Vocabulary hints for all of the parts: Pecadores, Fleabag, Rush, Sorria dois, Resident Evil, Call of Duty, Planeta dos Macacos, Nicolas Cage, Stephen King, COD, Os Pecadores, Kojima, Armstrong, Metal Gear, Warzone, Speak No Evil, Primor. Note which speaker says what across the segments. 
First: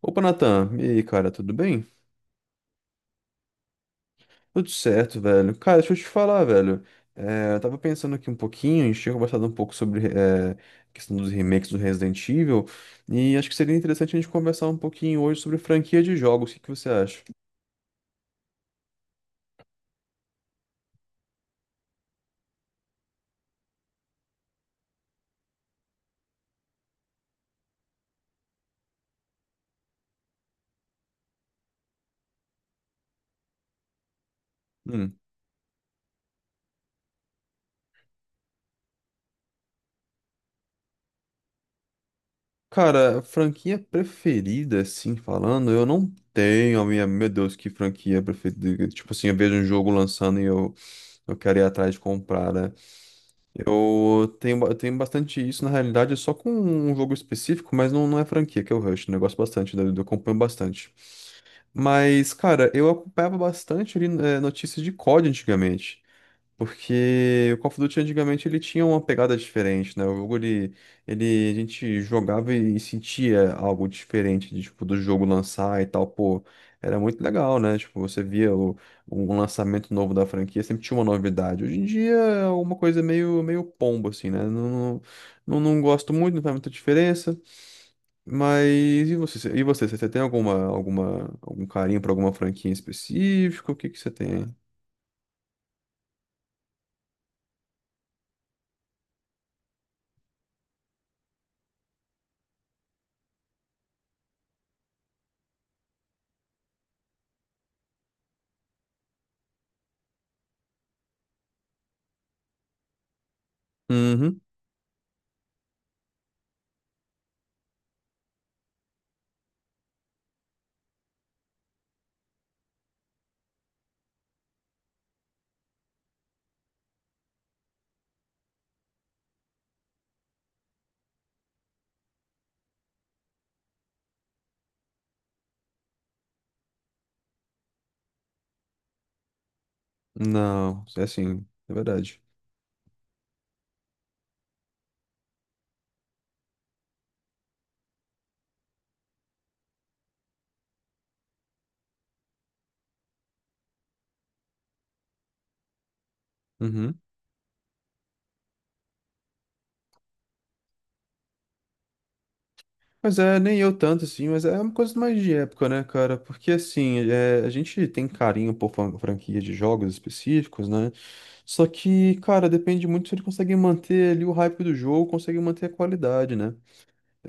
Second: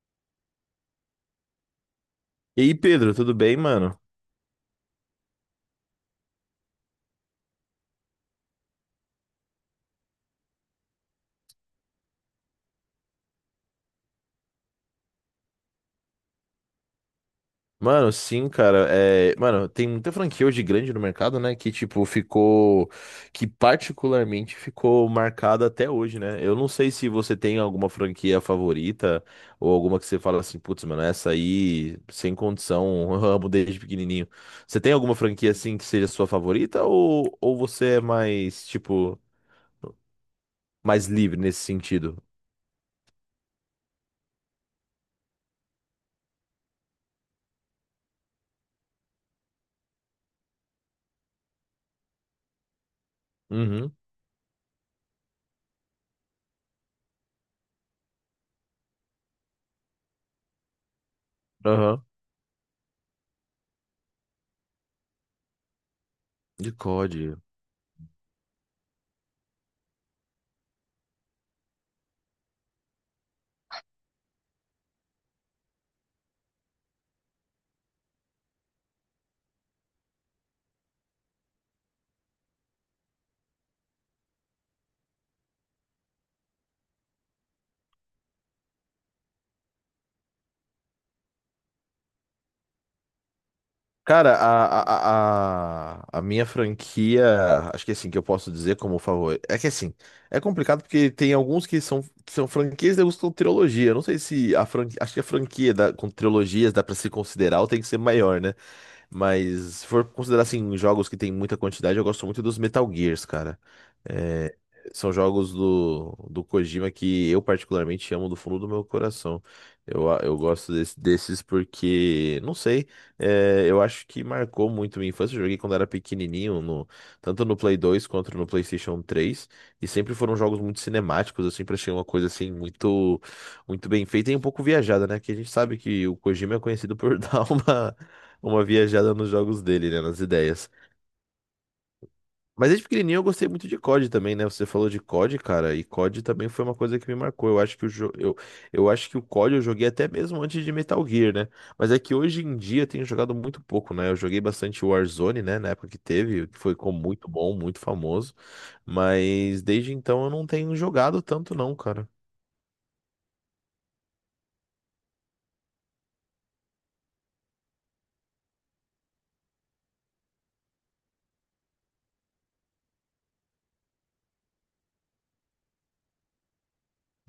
Speaker 1: Opa, Natan. E aí, cara, tudo bem?
Speaker 2: E aí, Pedro, tudo bem, mano?
Speaker 1: Tudo certo, velho. Cara, deixa eu te falar, velho. É, eu tava pensando aqui um pouquinho, a gente tinha conversado um pouco sobre a questão dos remakes do Resident Evil, e acho que seria interessante a gente conversar um pouquinho hoje sobre franquia de jogos. O que que você acha?
Speaker 2: Mano, sim, cara. Mano, tem muita franquia hoje grande no mercado, né? Que, tipo, ficou. Que particularmente ficou marcada até hoje, né? Eu não sei se você tem alguma franquia favorita ou alguma que você fala assim, putz, mano, essa aí, sem condição, eu amo desde pequenininho. Você tem alguma
Speaker 1: Hum.
Speaker 2: franquia, assim, que seja sua favorita ou você é mais, tipo, mais livre nesse sentido?
Speaker 1: Cara, franquia preferida, assim, falando, eu não tenho a minha. Meu Deus, que franquia preferida. Tipo assim, eu vejo um jogo lançando e eu quero ir atrás de comprar, né?
Speaker 2: Uhum,
Speaker 1: Eu tenho bastante isso, na realidade, é só com um jogo específico, mas não é franquia, que é o Rush, né? Eu gosto bastante, né? Eu acompanho bastante.
Speaker 2: aham.
Speaker 1: Mas, cara, eu acompanhava bastante ali, notícias de COD antigamente.
Speaker 2: De COD.
Speaker 1: Porque o Call of Duty antigamente ele tinha uma pegada diferente, né? O jogo ele a gente jogava e sentia algo diferente, de, tipo, do jogo lançar e tal, pô, era muito legal, né? Tipo, você via um lançamento novo da franquia, sempre tinha uma novidade. Hoje em dia é uma coisa meio pombo, assim, né? Não, não, não, não gosto muito, não faz muita diferença. Mas e você? E você? Você tem algum carinho pra alguma franquia em específico? O que que você
Speaker 2: Cara,
Speaker 1: tem?
Speaker 2: a minha franquia, acho que é assim, que eu posso dizer como favorito. É que assim, é complicado porque tem alguns que são franquias e alguns que são trilogia. Eu não sei se a franquia. Acho que a franquia da, com trilogias dá pra se considerar ou tem que ser maior, né? Mas se for considerar assim, jogos que tem muita quantidade, eu gosto muito dos Metal Gears, cara.
Speaker 1: Uhum.
Speaker 2: É, são jogos do Kojima que eu particularmente amo do fundo do meu coração. Eu gosto desses porque, não sei. Eu acho que marcou muito minha infância. Eu joguei quando era pequenininho, tanto no Play 2 quanto no PlayStation 3. E sempre foram jogos muito cinemáticos. Eu sempre achei uma coisa assim muito, muito bem feita e um pouco viajada, né? Que a gente sabe que o Kojima é conhecido por dar uma viajada nos jogos dele, né? Nas ideias.
Speaker 1: Não, é assim, é verdade.
Speaker 2: Mas desde pequenininho eu gostei muito de COD também, né? Você falou de COD, cara, e COD também foi uma coisa que me marcou. Eu acho que eu acho que o COD eu joguei até mesmo antes de Metal Gear, né? Mas é que hoje em dia eu tenho jogado muito pouco, né? Eu joguei bastante Warzone, né, na época que teve, que foi com
Speaker 1: Uhum.
Speaker 2: muito bom, muito famoso, mas desde então eu não tenho jogado tanto não, cara.
Speaker 1: Mas é, nem eu tanto assim, mas é uma coisa mais de época, né, cara? Porque assim, é, a gente tem carinho por franquia de jogos específicos, né? Só que, cara, depende muito se ele consegue manter ali o hype do jogo, consegue manter a qualidade, né?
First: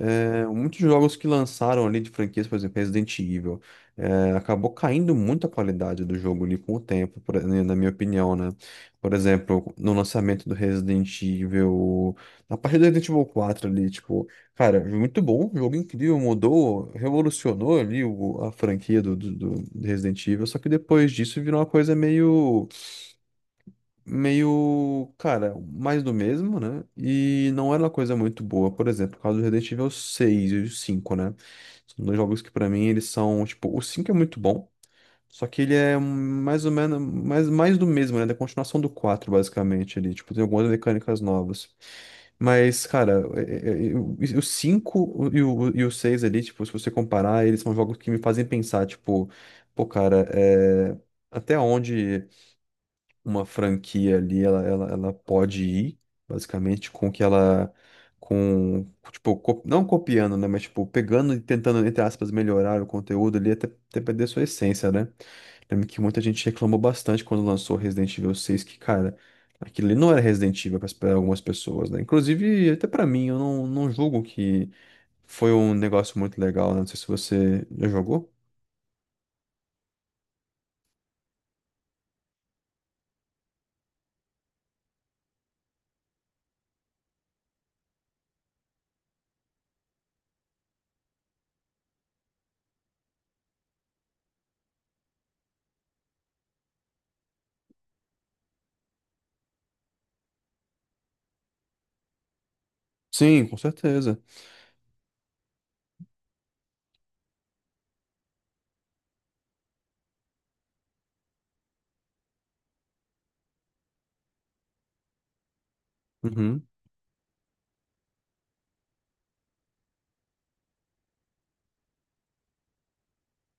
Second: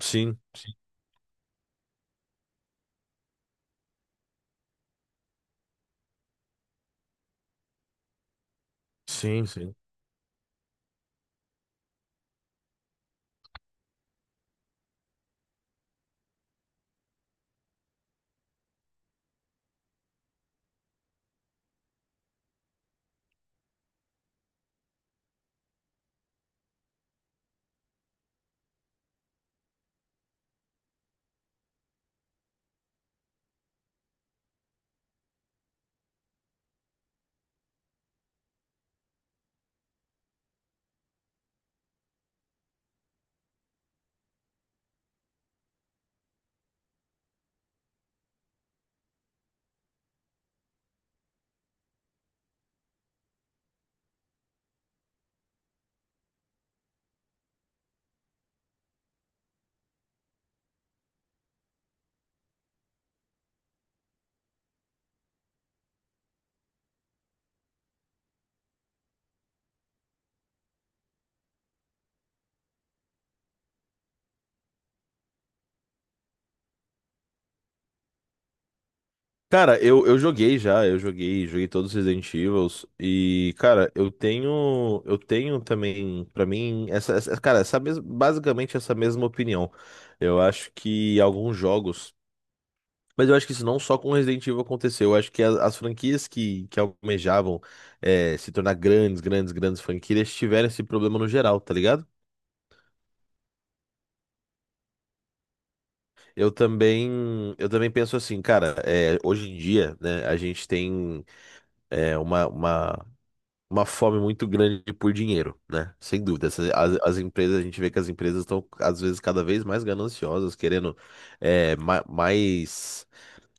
Speaker 2: Sim, sim,
Speaker 1: muitos jogos que lançaram ali de franquias, por exemplo, Resident Evil, acabou caindo muito a qualidade do jogo ali com o tempo, né, na minha opinião, né? Por
Speaker 2: sim,
Speaker 1: exemplo,
Speaker 2: sim.
Speaker 1: no lançamento do Resident Evil, na parte do Resident Evil 4 ali, tipo, cara, muito bom, um jogo incrível, mudou, revolucionou ali a franquia do Resident Evil, só que depois disso virou uma coisa meio, cara, mais do mesmo, né? E não era uma coisa muito boa, por exemplo, o caso do Resident Evil seis e o 5, né? São dois jogos que pra mim eles são, tipo, o 5 é muito bom, só que ele é mais ou menos mais do mesmo, né? Da continuação do 4 basicamente ali, tipo, tem algumas mecânicas novas. Mas, cara, o 5 e e o 6 ali, tipo, se você comparar, eles são jogos que me fazem pensar, tipo, pô, cara, até onde uma franquia ali, ela pode ir, basicamente, com que ela. Com, tipo, não copiando, né? Mas, tipo, pegando e tentando, entre aspas, melhorar o conteúdo ali até perder sua essência, né? Lembro que muita gente reclamou bastante quando lançou Resident Evil 6, que, cara, aquilo ali não era Resident Evil para algumas pessoas, né? Inclusive, até pra mim, eu não julgo que foi um negócio muito legal, né? Não sei se você já jogou.
Speaker 2: Cara, eu joguei já, eu joguei, joguei todos os Resident Evils e, cara, eu tenho também, pra mim, basicamente essa mesma opinião. Eu acho que alguns jogos, mas eu acho que isso não só com Resident Evil aconteceu, eu acho que as franquias que almejavam se tornar grandes, grandes franquias tiveram esse problema no geral, tá ligado?
Speaker 1: Sim, com certeza.
Speaker 2: Eu também, eu também penso assim, cara, hoje em dia, né, a gente tem é, uma, uma uma fome muito grande por dinheiro, né? Sem dúvida. As, as empresas, a gente vê que as empresas estão, às vezes, cada vez mais gananciosas, querendo mais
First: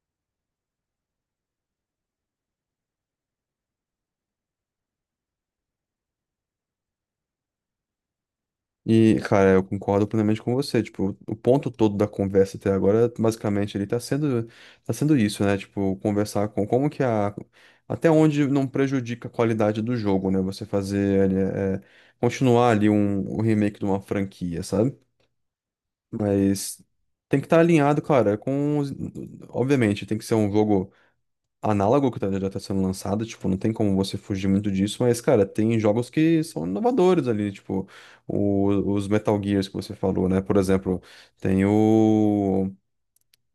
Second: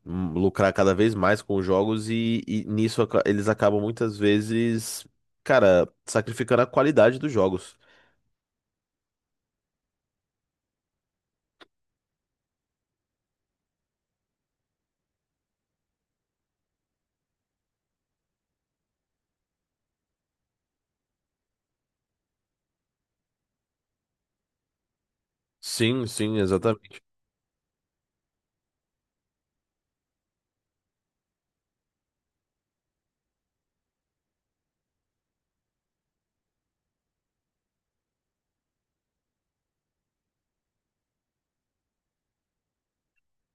Speaker 2: lucrar cada vez mais com os jogos e nisso eles acabam muitas vezes, cara, sacrificando a qualidade dos jogos.
Speaker 1: E, cara, eu concordo plenamente com você. Tipo, o ponto todo da conversa até agora, basicamente, ele tá sendo isso, né? Tipo, conversar com como que a. Até onde não prejudica a qualidade do jogo, né? Você fazer ali, é, continuar ali o remake de uma franquia, sabe?
Speaker 2: Sim, sim,
Speaker 1: Mas
Speaker 2: exatamente.
Speaker 1: tem que estar alinhado, cara, com. Obviamente, tem que ser um jogo análogo que já tá sendo lançado, tipo, não tem como você fugir muito disso, mas, cara, tem jogos que são inovadores ali, tipo, os Metal Gears que você falou, né? Por exemplo, tem o.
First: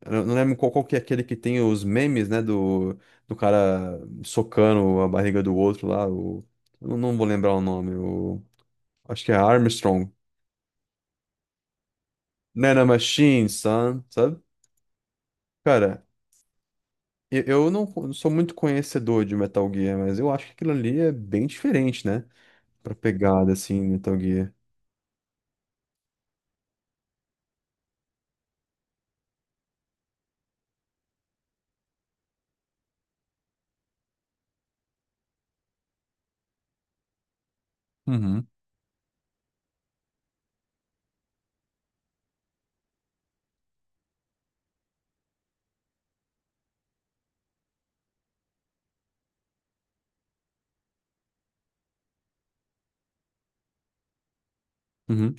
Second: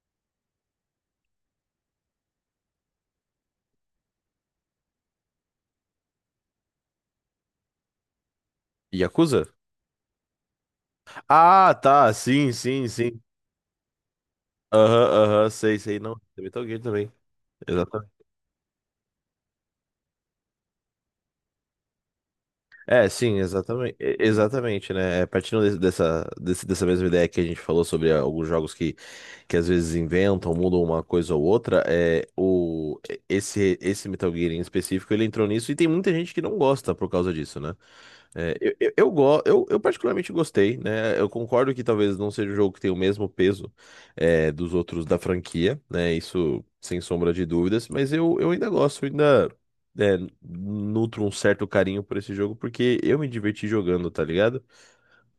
Speaker 1: Eu não lembro qual que é aquele que tem os memes, né? Do cara socando a barriga do outro lá, o. Eu não vou lembrar o nome, o. Acho que é
Speaker 2: Yakuza?
Speaker 1: Armstrong.
Speaker 2: Ah, tá, sim,
Speaker 1: Nana
Speaker 2: sim, sim.
Speaker 1: Machine, son, sabe?
Speaker 2: Aham, aham, sei, sei,
Speaker 1: Cara.
Speaker 2: não. Tem Metal Gear também.
Speaker 1: Eu não sou muito conhecedor de Metal Gear, mas eu acho que aquilo ali é bem diferente, né? Pra
Speaker 2: É, sim,
Speaker 1: pegada, assim,
Speaker 2: exatamente,
Speaker 1: Metal Gear.
Speaker 2: exatamente, né? É, partindo dessa mesma ideia que a gente falou sobre alguns jogos que às vezes inventam, mudam uma coisa ou outra, esse Metal Gear em específico, ele entrou nisso e tem muita gente que não gosta por causa disso, né?
Speaker 1: Uhum,
Speaker 2: Eu particularmente gostei, né? Eu concordo que talvez não seja um jogo que tem o mesmo peso dos outros da franquia, né? Isso sem sombra de dúvidas, mas eu ainda gosto, eu ainda é, nutro um certo carinho por esse jogo porque eu me diverti jogando, tá ligado?
Speaker 1: uhum,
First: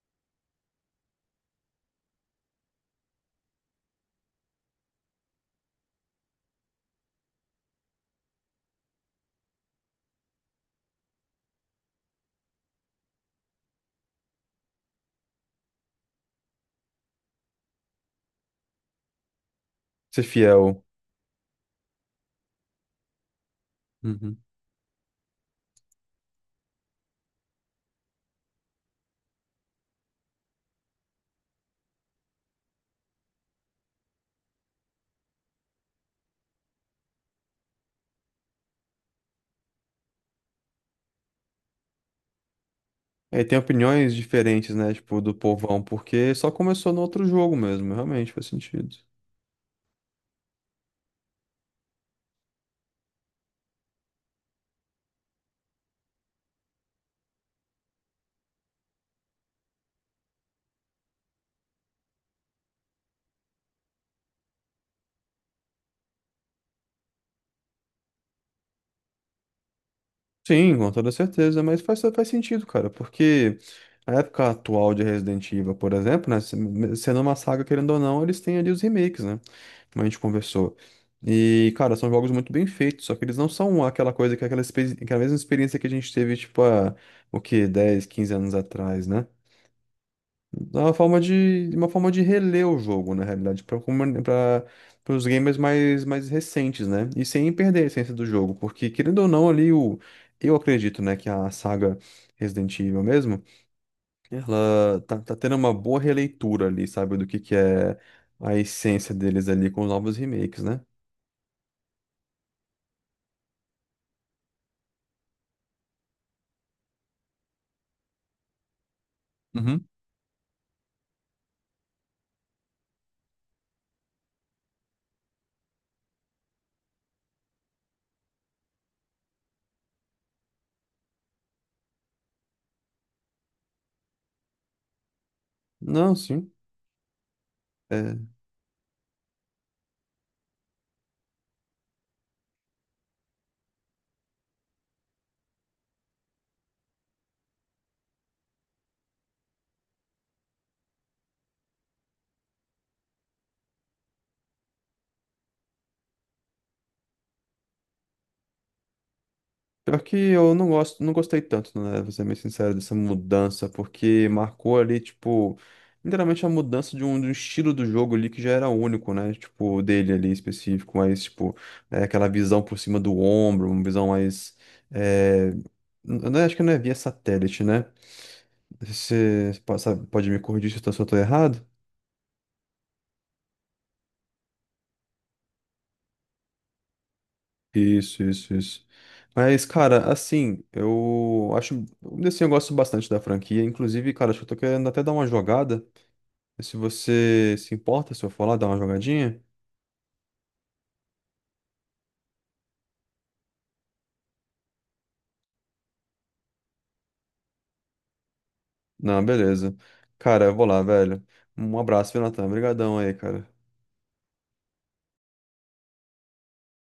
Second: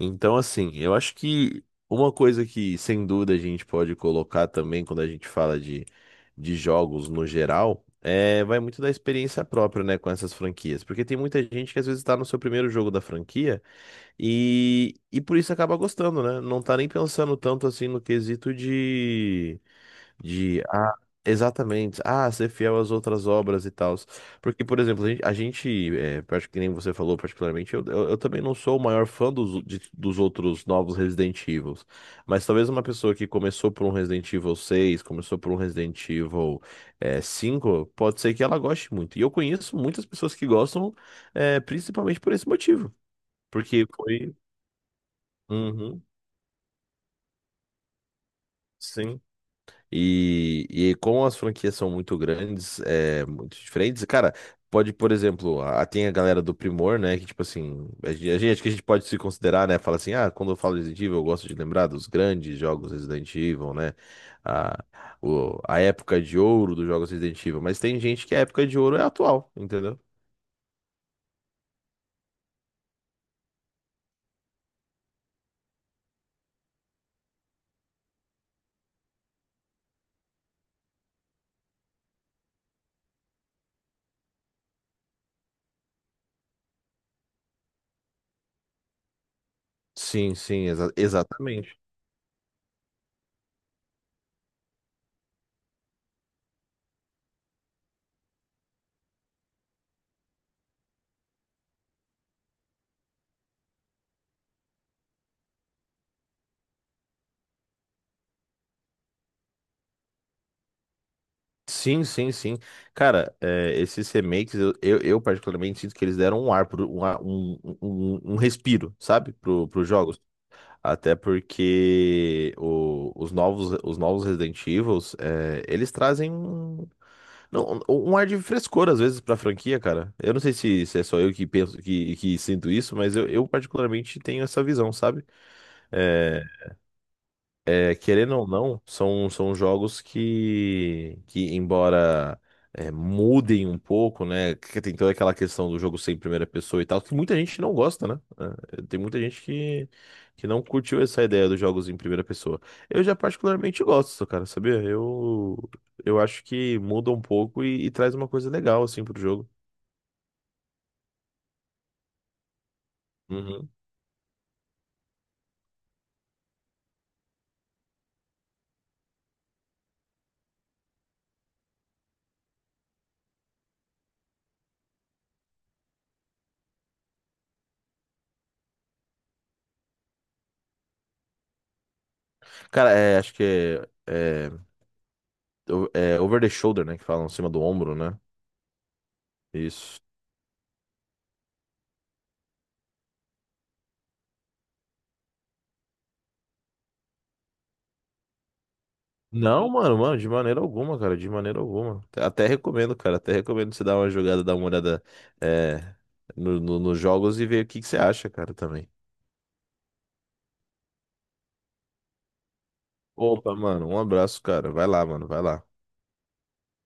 Speaker 2: Então, assim, eu acho que uma coisa que sem dúvida a gente pode colocar também quando a gente fala de jogos no geral. É, vai muito da experiência própria, né, com essas franquias. Porque tem muita gente que às vezes tá no seu primeiro jogo da franquia e por isso acaba gostando, né? Não tá nem pensando tanto assim no quesito
Speaker 1: ser
Speaker 2: de,
Speaker 1: fiel.
Speaker 2: ah, exatamente, ser fiel às outras obras e tal.
Speaker 1: Uhum.
Speaker 2: Porque, por exemplo, a gente, acho que nem você falou particularmente, eu também não sou o maior fã dos outros novos Resident Evils. Mas talvez uma pessoa que começou por um Resident Evil 6, começou por um Resident Evil 5, pode ser que ela goste muito. E eu conheço muitas pessoas que gostam, principalmente por esse motivo.
Speaker 1: É, e tem
Speaker 2: Porque
Speaker 1: opiniões
Speaker 2: foi.
Speaker 1: diferentes, né? Tipo, do povão,
Speaker 2: Uhum,
Speaker 1: porque só começou no outro jogo mesmo, realmente faz sentido.
Speaker 2: sim. E como as franquias são muito grandes, muito diferentes, cara, pode, por exemplo, a, tem a galera do Primor, né, que tipo assim, a gente, acho que a gente pode se considerar, né, fala assim, ah, quando eu falo Resident Evil, eu gosto de lembrar dos grandes jogos Resident Evil, né, a, a época de ouro dos jogos Resident Evil, mas tem gente que a época de ouro é atual, entendeu?
Speaker 1: Sim, com toda certeza, mas faz sentido, cara, porque a época atual de Resident Evil, por exemplo, né? Sendo uma saga, querendo ou não, eles têm ali os remakes, né? Como a gente conversou. E, cara, são jogos muito bem feitos, só que eles não são aquela coisa, que é aquela mesma experiência que a gente teve, tipo, há, o quê? 10, 15 anos atrás, né?
Speaker 2: Sim, sim,
Speaker 1: É
Speaker 2: exa-
Speaker 1: uma forma de,
Speaker 2: exatamente.
Speaker 1: uma forma de reler o jogo, na realidade, para os gamers mais recentes, né? E sem perder a essência do jogo, porque, querendo ou não, ali, eu acredito, né, que a saga Resident Evil mesmo, ela tá tendo uma boa releitura ali, sabe, do que é a essência deles ali com os novos remakes, né?
Speaker 2: Sim, sim, sim. Cara, é, esses remakes, eu particularmente sinto que eles deram um ar, pro, um, ar- um, um, um um respiro, sabe,
Speaker 1: Uhum.
Speaker 2: pros jogos. Até porque os novos Resident Evils, eles trazem um, não, um um ar de frescor, às vezes, pra franquia, cara. Eu não sei se, se é só eu que penso, que sinto isso, mas eu particularmente tenho essa visão, sabe?
Speaker 1: Não,
Speaker 2: Eh,
Speaker 1: sim. É,
Speaker 2: querendo ou não, são, são jogos que embora mudem um pouco, né? Que tem toda aquela questão do jogo ser em primeira pessoa e tal, que muita gente não gosta, né? É, tem muita gente que não curtiu essa ideia dos jogos em primeira pessoa. Eu já particularmente gosto, cara, sabia? Eu acho que muda um pouco e traz uma coisa legal, assim, pro jogo.
Speaker 1: pior que eu não gosto, não gostei tanto, né? Vou ser bem sincero, dessa mudança,
Speaker 2: Uhum.
Speaker 1: porque marcou ali, tipo, literalmente a mudança de um estilo do jogo ali que já era único, né? Tipo, dele ali específico, mas, tipo, aquela visão por cima do ombro, uma visão mais. É, né, acho que não é via satélite, né? Você pode me corrigir se eu tô errado?
Speaker 2: Cara, é, acho que é, é, o- é over the shoulder, né? Que falam, em cima do ombro, né?
Speaker 1: Isso, isso, isso. Mas,
Speaker 2: Isso.
Speaker 1: cara, assim, eu acho. Assim, eu gosto bastante da franquia. Inclusive, cara, acho que eu tô querendo até dar uma jogada. Se você se importa, se eu for lá dar uma jogadinha?
Speaker 2: Não, mano, mano, de maneira alguma, cara, de maneira alguma. Até recomendo, cara, até recomendo você dar uma jogada, dar uma olhada é, nos jogos e ver o que que você acha, cara, também.
Speaker 1: Não, beleza. Cara, eu vou lá, velho. Um abraço, viu, Natan? Obrigadão aí, cara.
Speaker 2: Opa, mano, um abraço, cara. Vai lá, mano, vai lá.